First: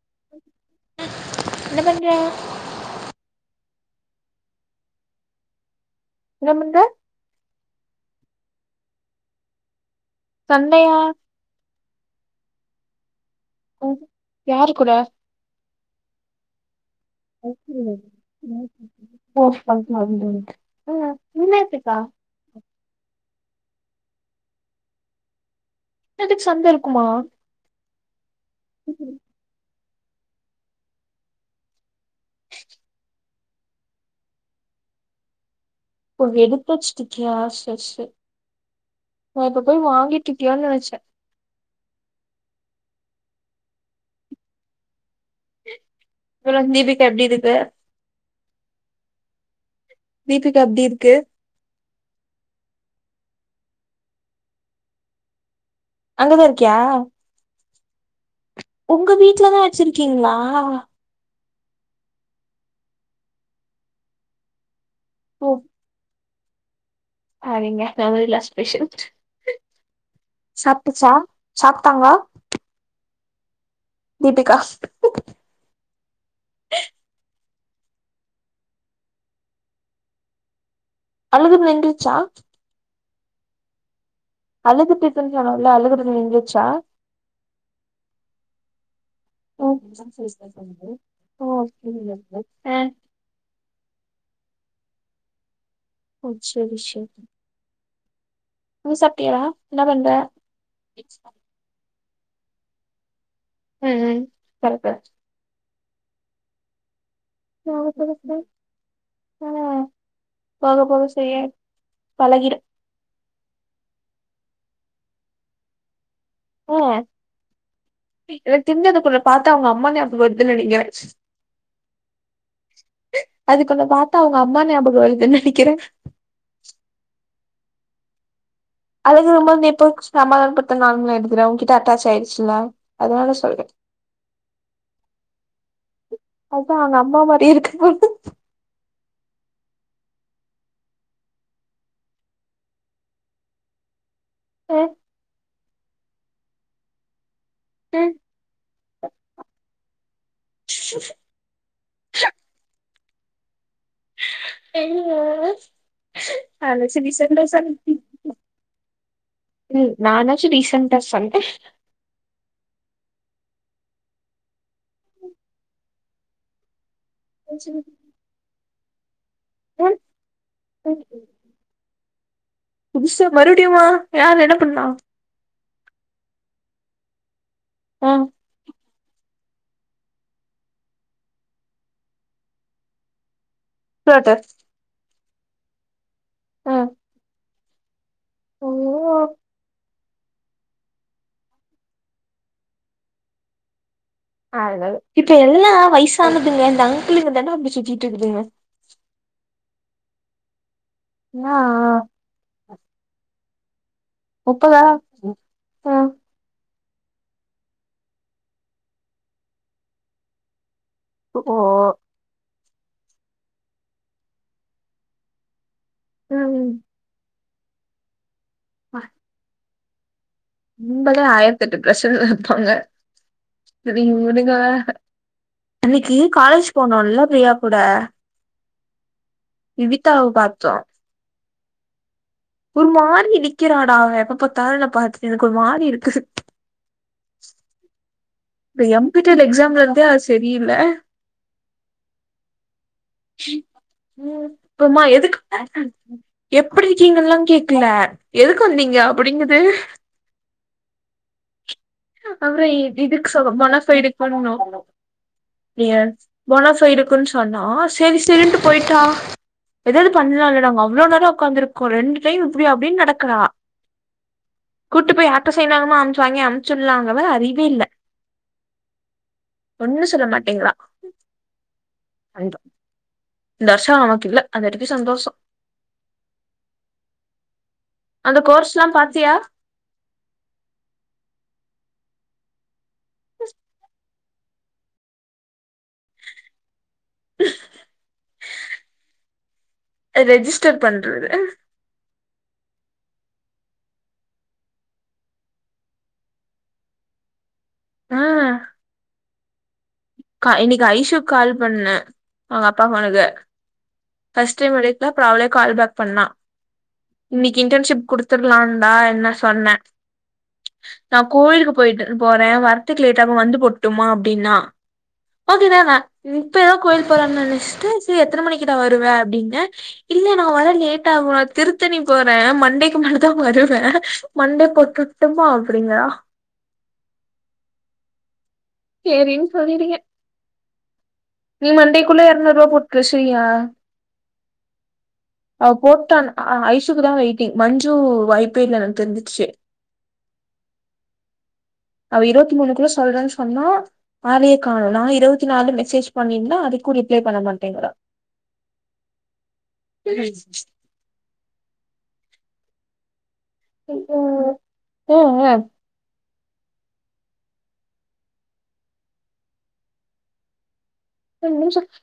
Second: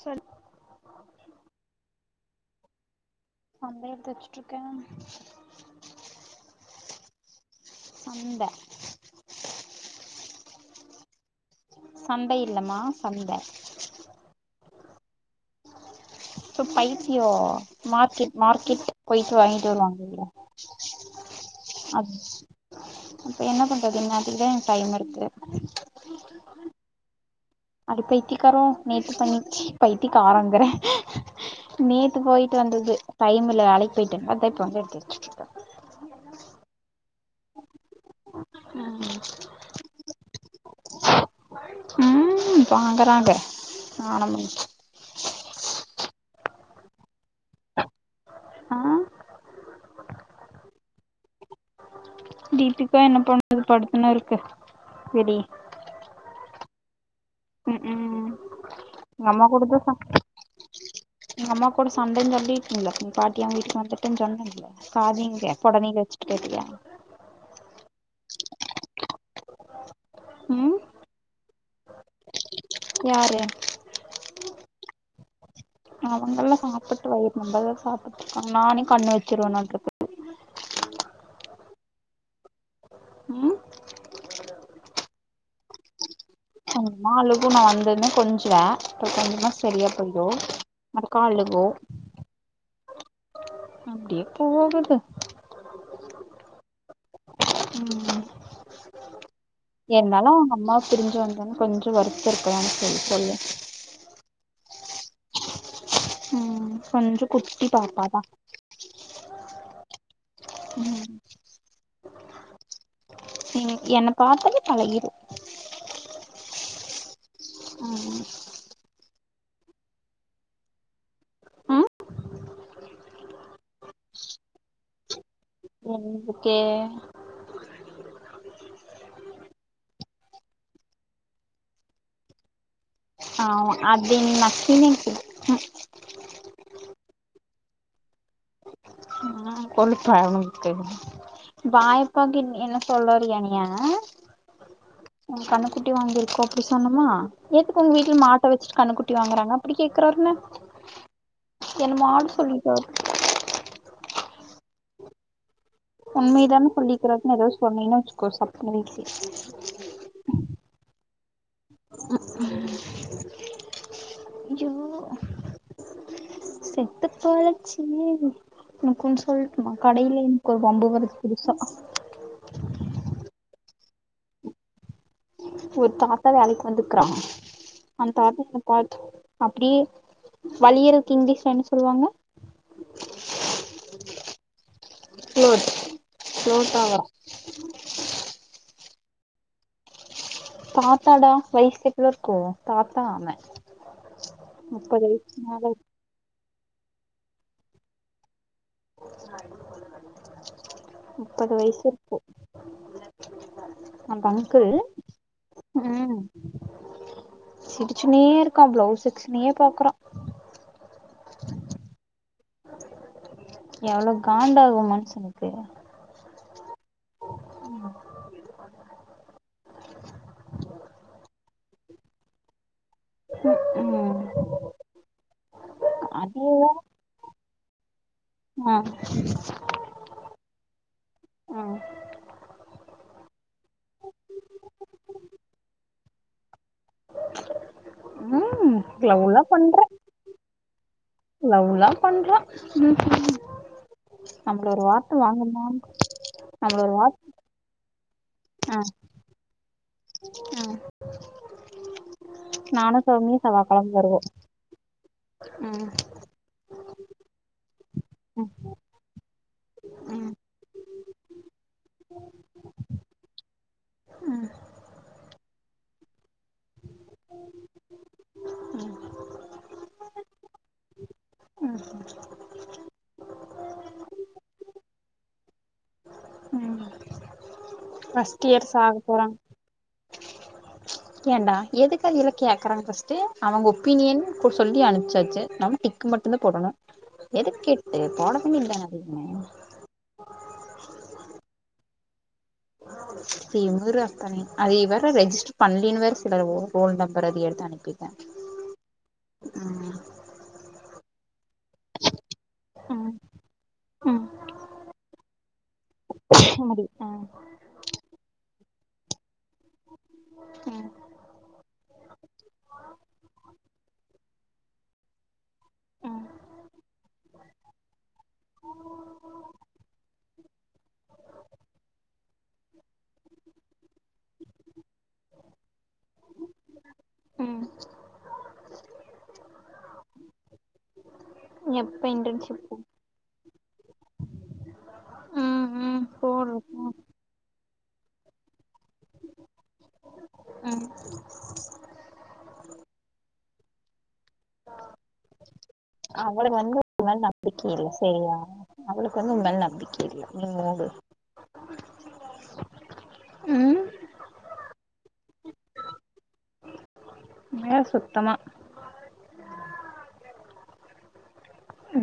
சொல் என்ன பண்ற அந்த எடுத்து வச்சுட்டு இருக்கே என்ன பண்ற சந்தா சண்டையா சண்டை இல்லமா சந்த ஓ யாரு கூட இப்போ பைத்தியோ ம் மார்க்கெட் மார்க்கெட் போய்டு வாங்கிட்டு வருவாங்கல என்னத்துக்கா அத் அப்ப என்ன பண்றது இன் நேரத்துக்குதா எனக்கு டைம் இருக்கு இந்நேரத்துக்கு சந்த இருக்குமா அதுப் பைத்தியக்காரா நேத்து பண்ணிச்சு பைத்தியக்காரங்குற நேத்து போய்ட்டு வந்தது டைம் இல்ல வேலைக்கு போய்ட அத இப்போ வந்து எடுத்து வெச்சிட்டுருக்கே ஒ எடுத்து வெச்ட்டுருகியா செரி செரி நா இப்ப போய் வாங்கி ட்ருக்கியா நெனச்சே ம் வாங்குறாங்க [unintelligible] சொல்லுங்க தீபிகா எப்டி இருக்க ஆ தீபிகா எப்டி இருக்கு தீபிகா என்ன பண்ணுது படுத்துனு இருக்கு வெளிய அங்கதா இருக்கியா ம் ம் ஒங்க எங்க அம்மா வீட்லதா கூடதா சா வெச்சிருக்கீங்களா எங்க அம்மா கூட சண்ட சொல்லிருக்கீங்களே பாட்டி அவங்க வீட்டுக்கு வந்துட்டன்னு சொன்னேல பாதி இங்க போடனைல வச்சி கேட்டியா ஆ இங்க நா [unintelligible] ஸ்பெஷல் ம் சாப்டுச்சா சாப்ட்டாங்க யாரு தீபிகா சாப்ட்டுட்க்காங்க நானே கண்ணு வச்சிருவேன்னாட்றுக்கு அழுதுன்னு நின்றுச்சா ம் அழுதுட்டு இருக்னு சொன்னல அழுகுறது நின்று கொன்னா அழுகு நா வந்ததுன்னே கொஞ்ச்வா இப்ப கொஞ்ச்னா ஓ சரியா போயிடும் மர்கா ஆ அழுகு [unintelligible] அப்டியே போகுது ஓ சரி ச ம் ம் சாப்ட்டியாடா என்ன பண்ற இருந்தாலு அவங்க அம்மாவ பிரிஞ்சு வந்தன்னு கொஞ்ச வருத்தருக்னோ போய் சொல்லு ஆ ஆ கரெக்ட்டு ம் ம் கொஞ்ச [unintelligible] ஆ போக போக ம் சரியாயிடு பழகிரு ம் என்ன பாத்தாலே பழகிரு ஓ ம் எனக்கு [unintelligible] பாத்தா அவங்க அம்மா ஞாபக வரதுன்னு நினைக்கிற ஆ அதுக்கு உன்ன பாத்தா அவங்க அம்மா ஞாபக வருதுன்னு நினைக்கிறே ஓகே. அதுக்கு ரொம்ப வந்து எப்போ சமாளாதனு பத்த நார்மலா எடுதுறே உங்ககிட்ட அட்டாச் ஆயிடுச்சுல்லா ஆமா அப்டி என்ன பீலிங்ஸ்ஸூ அதா அவங்க அம்மா மாரி இருக்கு ஆ கொழுப்பா அவனுக்கு க வாயப்பாக்கு என்ன சொல்லறிய நீய ஆ உ கண்ணுக்குட்டி வாங்கிருக்கோ அப்டி சொன்னுமா எதுக்கு உங்க வீட்ல மாட்டை வச்சுட்டு கண்ணுக்குட்டி வாங்கறாங்க அப்டி கேக்குறாருன்னு என்ன மாடு சொல்லி தா என்ன உண்மையதான நானாச்சு சொல்லிக்கிறாருன்னு ரீசண்டா ஏதோ சொன்னடி சொன்னீன்னு வச்சுக்கோ சப்புனு வீட்ல நானாச்சு ரீசென்டா சொன் [inaudible] ஐயோ ச செத்து பொழச்சி நான் கொஞ் சொல்ட்டுமா கடையில எனக்கு ஒரு வம்பு வருது புருசா புதுச மறுபடியுமா யார் என்ன பண்ணா ஒரு தாத்தா வேலைக்கு வந்திருக்காங்க ஆ அந்த தாத்தா என் பா அப்டி வழியிறதுக்கு இங்கிலீஷ்ல என்ன சொல்லுவாங்க புளாட்டர் ஃபுளோட் ஃபுளாட் அவரா ஓ. தாத்தாடா வயசு எவ்ளோ இருக்கு தாத்தா அவ அதது முப்பது வயசு இப்ப எல்லா மேல வயசானதுங்க இந்த அங்கிளுக்கு தாண்டா‌ அப்டி சுத்திட்டு இருக்குதுங்க முப்பது என்னா வயசு இருக்கு அப்ப அங்கிள் முப்பதா ம் சிரிச்சுன்னே இருக்காப்ல பிளவ்ஸ் செக்சனயே பாக்குறா ஓ. எவ்ளோ காண்டாகு மனுஷனுக்கு ம் வா ம்பதா ஆயிரத்தி எட்டு பிரஸர்லருப்பாங்க சரிங்க ம் உடுங்க அன்னைக்கி அது காலேஜ் வேற போனோல்ல ரியப் கூட ஆ விவிதாவ பாத்தோ ஆ ஒரு மாறி இடிக்கிறாடா அவ எப்ப பாத்தாலு என்ன பாத்துட் எனக்கொரு மாறிருக்கு [inaudible] [unintelligible] ம் இந்த எம் பிட்டல்எக்ஸாம்லருந்தே அவ சரியில்ல லவ்ல்லாம் பண்றா ம் நம்மள ஒரு புமா வார்த்த எதுக்கு வாங்கமான்னு நம்மள ஒரு வார்த்த எப்டிருக்கீங்கல்லா கேக்கல எதுக்கு ஆ வந்தீங்க அப்டிங்குது ஆ அப்றோ இ நானு இதுக் சௌமியு செவ்வா ரொம்பனா கெழம வருவோ சைடுக்கு பன்னனு ம் ஏ போனஃபைடுக்குன்னு சொன்னோ செரி ம் செரின்ட்டு போயிட்டா எதாவது ம் பண்ணலாலடா நாங்க அவ்ளோ நேரோ உக்காந்திருக்கோ ரெண்டு டைம் இப்டி அப்டின்னு நடக்கறா ம் கூட்டு போய் யார்ட்ட சைன் வாங்கனுமோ அமுச்சு வாங்கி அமுச்சுடலாங்கவ அறிவே இல்ல ஒண்ணு சொல்ல மாட்டீங்கறா ம் ண்றா இந்த வருஷோ அவன்க்கில்ல அதுவரைக்கு சந்தோஷோ ம் அந்த ஃபர்ஸ்ட் இயர்ஸ் கோர்ஸ் எல்லா ஆக பாத்தியா ஏண்டா எதுக்கு அதயல்லா கேக்கறாங்க பஸ்ட்டு அவுங்க ஒப்பீனியன் இப்ப சொல்லி அனுப்பிச்சாச்சு நம்ம டிக்கு மட்டுந்தா போடணு எதுக்கு கேட்டு போட வேண்டியதுதான அதுமே ச்சர் பண்றது [inaudible] திமிரு அத்தனையு அதை வேற ரெஜிஸ்டர் பண்லைனு வேற சொல்றாரு ரோல் நம்பர் அதை எடுத்து அனு பித ஆ ம் இன்னைக்கு ஐஷுக்கு கால் பண்ணே அவுங்க அப்பா ம் போனுக்கு ம் பஸ்ட் டைம் தா அவளே கால் பேக் பண்ணா சரி ஆ இன்னைக்கு இன்டர்ன்ஷிப் குடுத்து நான்தா என்ன சொன்னே ம் நா கோயிலுக்கு போயிட்டு போறேன் வர்த்துக்கு லேட்டாகு வந்து போட்டுமா அப்டினா ஓகேகா நா இப்ப எதோ கோயில் போறேனு நெனச்சுட்டு சரி எத்தன மணிக்குடா வருவ அப்டின்னே இல்ல நா வர லேட்டாகு நா திருத்தணி போறன் மண்டேக்கு மேலதா வருவே மண்டே போட்டு விட்டுமா அப்டிங்றா [inaudible] ம் ம் சேரின்னு சொல்லிருக்கேன் நீ எப்ப மண்டேக்குள்ள எரநூறுவா இன்டர்ன்ஷிப் போட்டு பேசுறயா ம் அவ ம் போட்டான் போடு ம் ஐஷுக்குதா வெய்ட்டிங் மஞ்சு வை ப்பன்னு எனக்கு தெரிஞ்சிருச்சு ம் அவ இருவத் மூனுக்குள்ள சொல்றன் சொன்னா ஆளயே காணோ நா இருவத்தி நாலு மெசேஜ் பண்ணிருந்த அவளுக்கு வந்து அதுக்கு உன் ரிப்ளை பண்ண மாட்டேங்கறா கொஞ்சோ உம் மேல நம்பிக்கயில்ல நீ மூடு [inaudible] ம் உம் உ உம்மயா சுத்தமா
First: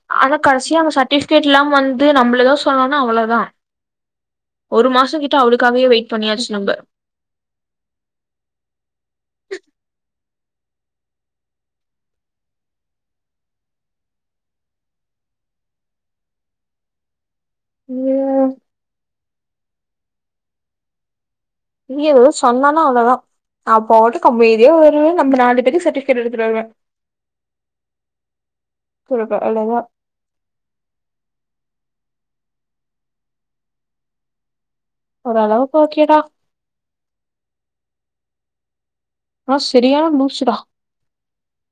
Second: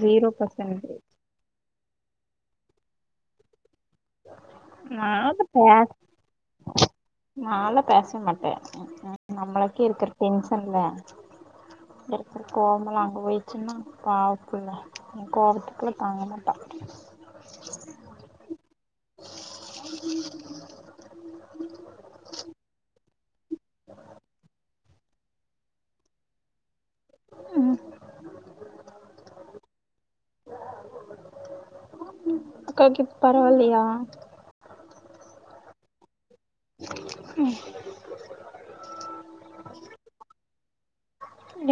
ஜீரோ ஆனா கடைசியா அந்த பர்சன்டேஜ் சர்டிஃபிகேட்ல்லா வந்து நம்மள எதா சொல்லணுனா அவ்ளோதா ஒரு மாசோ கிட்ட னாது பே அவளுக்காகவே வெயிட் பண்ணியாச்சு நம்ப நா எல்லா பேசவே மாட்டே நம்மலுக்கே இருக்கிற டென் சன்ல இருக்கிற கோவமல்லா அங்க போயிருச்சுனா பாவோ புள்ள என் கோவத்துக்கு எல்லா தாங்க மாட்டா [unintelligible] இனி எதுவோ சொன்னானா அவ்ளோதா நா பாட்டுக்கு அமதியா வருவேன் நம்ம நாலு பேருக்கு சர்டிஃபிகேட் எடுத்துட்டு வருவேன் ம் [unintelligible] இல்லைனா அக்காக்கு இப்ப பரவா இல்லயா ஒரளவுக்கு ஒகேடா ம் ஆனா செறியான லூசுடா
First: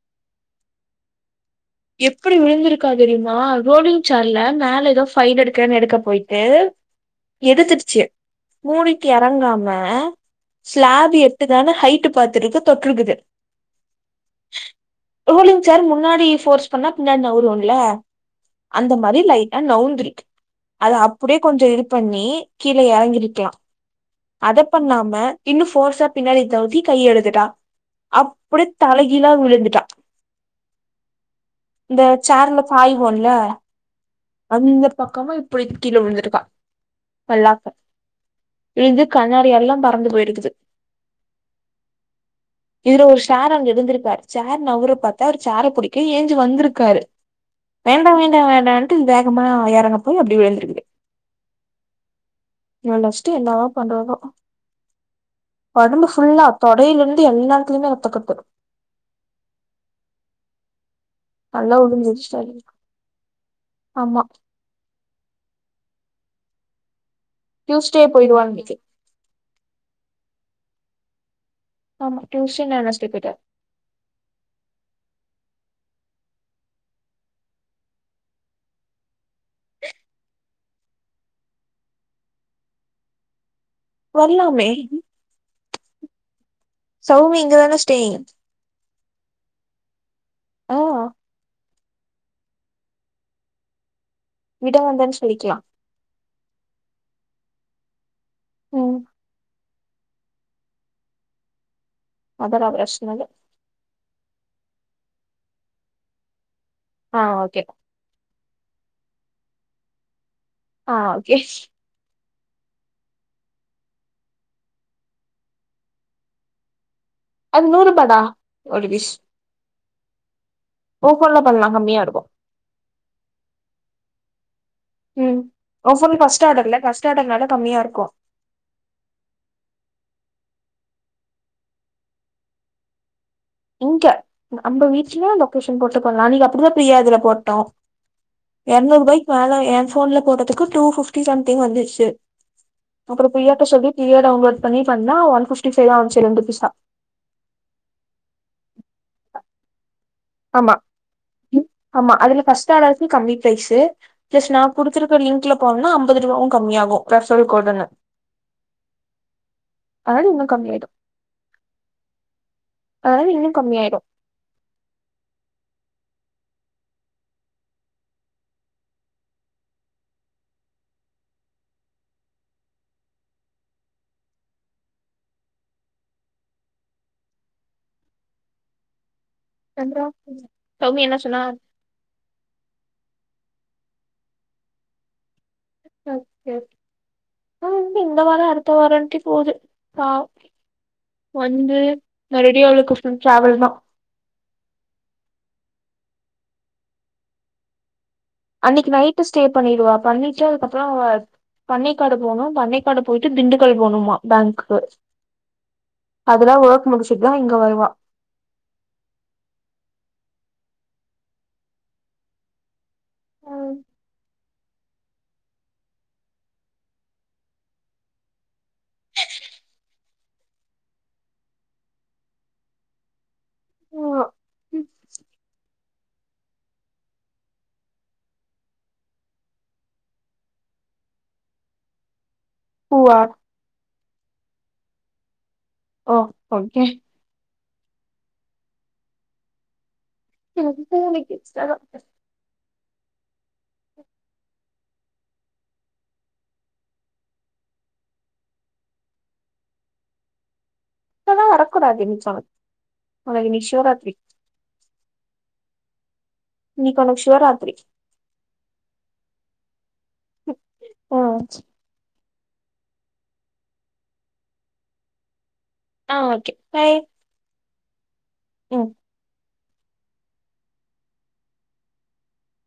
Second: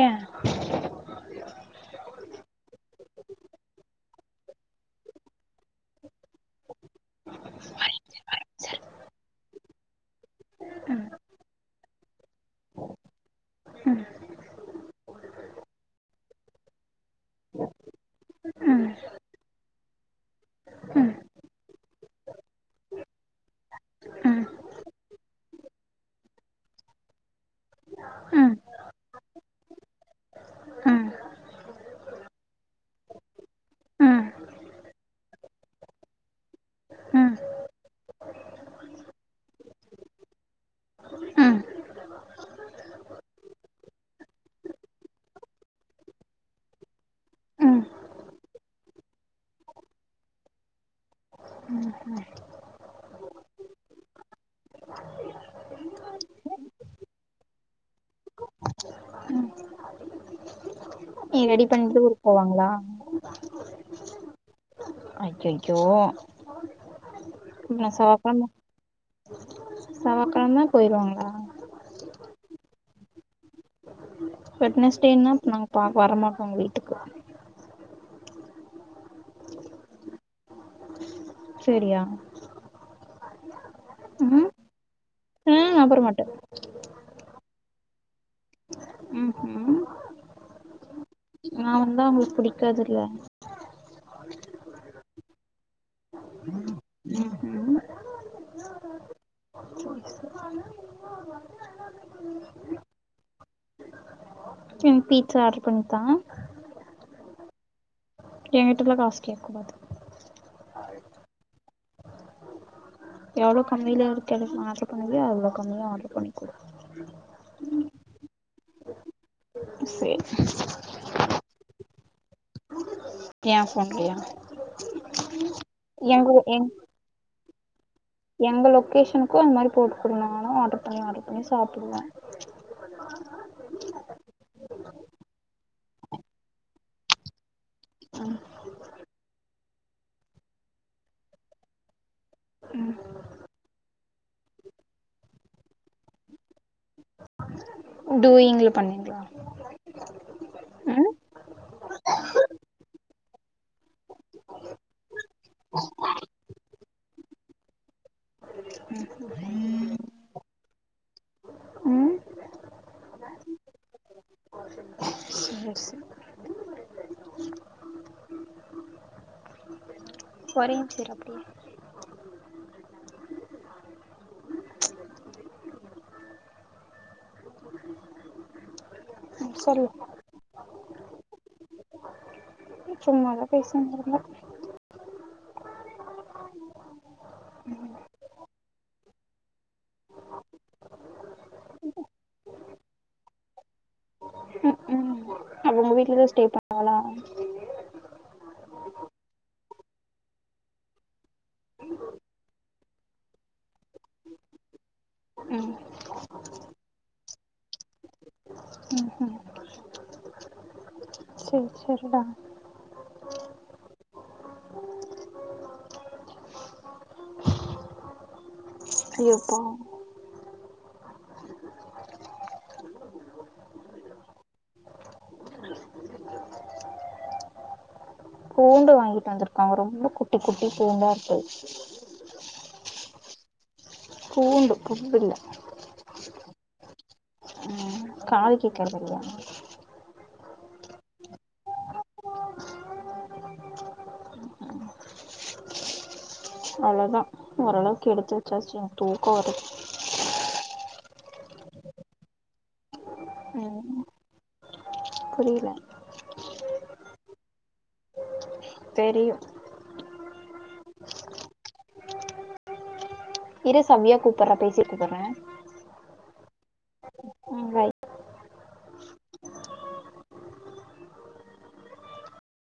ஏ எப்டி விழுந்திருக்கா தெரியுமா ரோலிங் சேர்ல மேல ஏதோ ஃபைல எடுக்கேனு எடுக்க போய்ட் ஏது எடுத்துருச்சு மூடிட்டு இறங்காம ஸ்லாப் எட்டுதானு ஹைட்டு பாத்துருக்கு தொட்டுற்றுக்குது ரோலிங் சேர் முன்னாடி ஃபோர்ஸ் பண்ணா பின்னாடி நவுரும்ல ம் அந்த மாரி லைட்டா நவுந்திரி அத ம் அப்டியே கொஞ்சோ இது பண்ணி கீழ இறங்கிருக்கலா ம் அத பண்ணாம இன்னு போர்ஸா பின்னாடி நவுத்தி கைய எடுதுட்டா ம் அப்டி தலைகீழா விழுந்துட்டா ம் இந்த சேர்ல சாய்வோன்ல ம் அந்த பக்கமா இப்டி கீழ விழுந்திருக்கா ம் மல்லாக்க விழுந்து கண்ணாடி எல்லா பறந்து போயிருக்குது ம் இதுல ஒரு சாரு அங்க இருந்திருக்காரு சேரு நவுர பாத்தா அவர் சேர பிடிக்க ஏஞ்சி வந்திருக்காரு ம் வேண்டா வேண்டா வேண்டான்ட்டு வேகமா இறங்க போய் அப்டி விழுந்திருக்குது ம் ம் இவனவச்ட்டு என்னதா பண்றதோ உடம்பு புல்லா தொடையிலிருந்து எல்லாத்துலயுமே ரத்தக்கட்டு நீ ரெடி நல்லா பண்ணிட்டு ஊருக்கு விழுந்துருச்சு சரி போவாங்களா ஆமா அய்யய்யோ டியூஸ்டே போயிடுவான்னிகே செவ்வாக்கிழம போயிருவாங்களா ஆமா டியூஸ்டே [unintelligible] வெட்னஸ்டேன்னா நாங்க பாக்க வரமாட்டாங்க வீட்டுக்கு சரியா ம் வர்லாமே ம் அப்புறோ மாட்ட சௌமி இங்கதான ஸ்டெயின் ம்ஹூம் ஆமா நா வந்தா அவங்களுக்கு பிடிக்காதுல்ல விட வந்தனு சொல்லிக்கலா ம் அதரா பிரஷ்னல்ல ம் பீட்சா ஆர்டர் பண்ணி தா ஆ ஓகே ஏ கிட்டள்ள காசு கேக்க கூடாது ஆ ஓகே எவ்ளோ கம்மில இருக்றது ஆர்டர் பண்ணுவியோ அவ்வளவு கம்மியா ஆர்டர் பண்ணிக்கோ அது நூறுபா டா ஒரு பிஸ் சேரி ஓ போன்ல பண்ணலா கம்மியா எடுக்கு ஏ போன்லய ம் ஓ போன்ல பஸ்ட்டு எங் ஆடர்ல பஸ்ட்டு ஆர்டர்னால கம்மியா இருக்கு எங்க லொக்கேஷனுக்கு அந் மாரி போட்டு குடுங்க நானு ஆர்டரு பண்ணி ஆர்டரு பண்ணி சாப்புடுவே இங்க நம்ம வீட்ல லொக்கேஷன் போட்டுபோல்ல அன்னிக்கி அப்டிதா பிரியாதுல போட்டோ எறணுறு ரூபாய்கு மேல ஏ போன்ல போட்டதுக்கு டூபிப்டி சம்திங் வந்துச்சு அப்புற பிரியா ட சொல்லி பிரியா டவுன்லோட் பண்ணி பண்ணா ஒன்பிப்டி செதா வந்துச்சு ரெண்டு பீசா [inaudible] டூயிங்க்ல பண்ணீங்களா ஆமா ஆமா அதுல பர்ஸ்ட் ஆடர்க்கு கம்மி பிரைஸு ப்ளஸ் நா குடுத்துருக்க லிங்க்ல போனா அம்பது ரூபாவும் கம்மி ஆகும் பெஷல் கோடுன்னு ம் அதாது இன்னு கம்மியாயிடும் அதாது இன்னும் கம்மியாயிடு கொறைங் சிறப்பு ம் சொல்லு சௌமி என்ன சொன்னா சும்மாதா பேசின் இருந்த ஓகே அவ்ங்க்கு இந்த வார அடுத்த வாரண்டு போது பாவ் வந்து மறுடியூ அவளுக்கு ஃபுள் டிராவல் தா ம் ம் அப்ப உங்க வீட்லதா ஸ்டே பண்ணறாலா அன்னிக்கு நைட்டு ஸ்டே பண்ணிடுவா பண்ணிட்டு அதுக்கப்புற அவ பண்ணைக்காடு போனும் பண்ணைக்காடு போயிட்டு திண்டுக்கல் போணுமா பேங்க்கு அதல்லா வொர்க்கு முடிச்சுட்டுதா இங்க வருவா விச்சரிடா யப்பா பூண்டு வாங்கிட்டு வந்திருக்காங்க ரொம்ப குட்டி குட்டி பூண்டாருக்கு உவா பூண்டு புண்ணுல்ல ஓ ஓகே ம் காது கேக்கறதில்யா எனக்கு பூனு கேட்ச்சி அதா [inaudible] அவ்ளதா ஓரளவுக்கு எடுத்து வச்சாச்சு என்கு தூக்கம் வருது லா வரக்குடாதுன்சா உனக்கின்னைக்கு சிவராத்ரி புரில இன்னிக்கு ஒனக்கு ஷிவராத்ரி தெரியு ஆ ச்சி இரு சவ்யா கூப்பரா பேசிட் கூப்பற்றே ஆ ஓகே பாய் ம்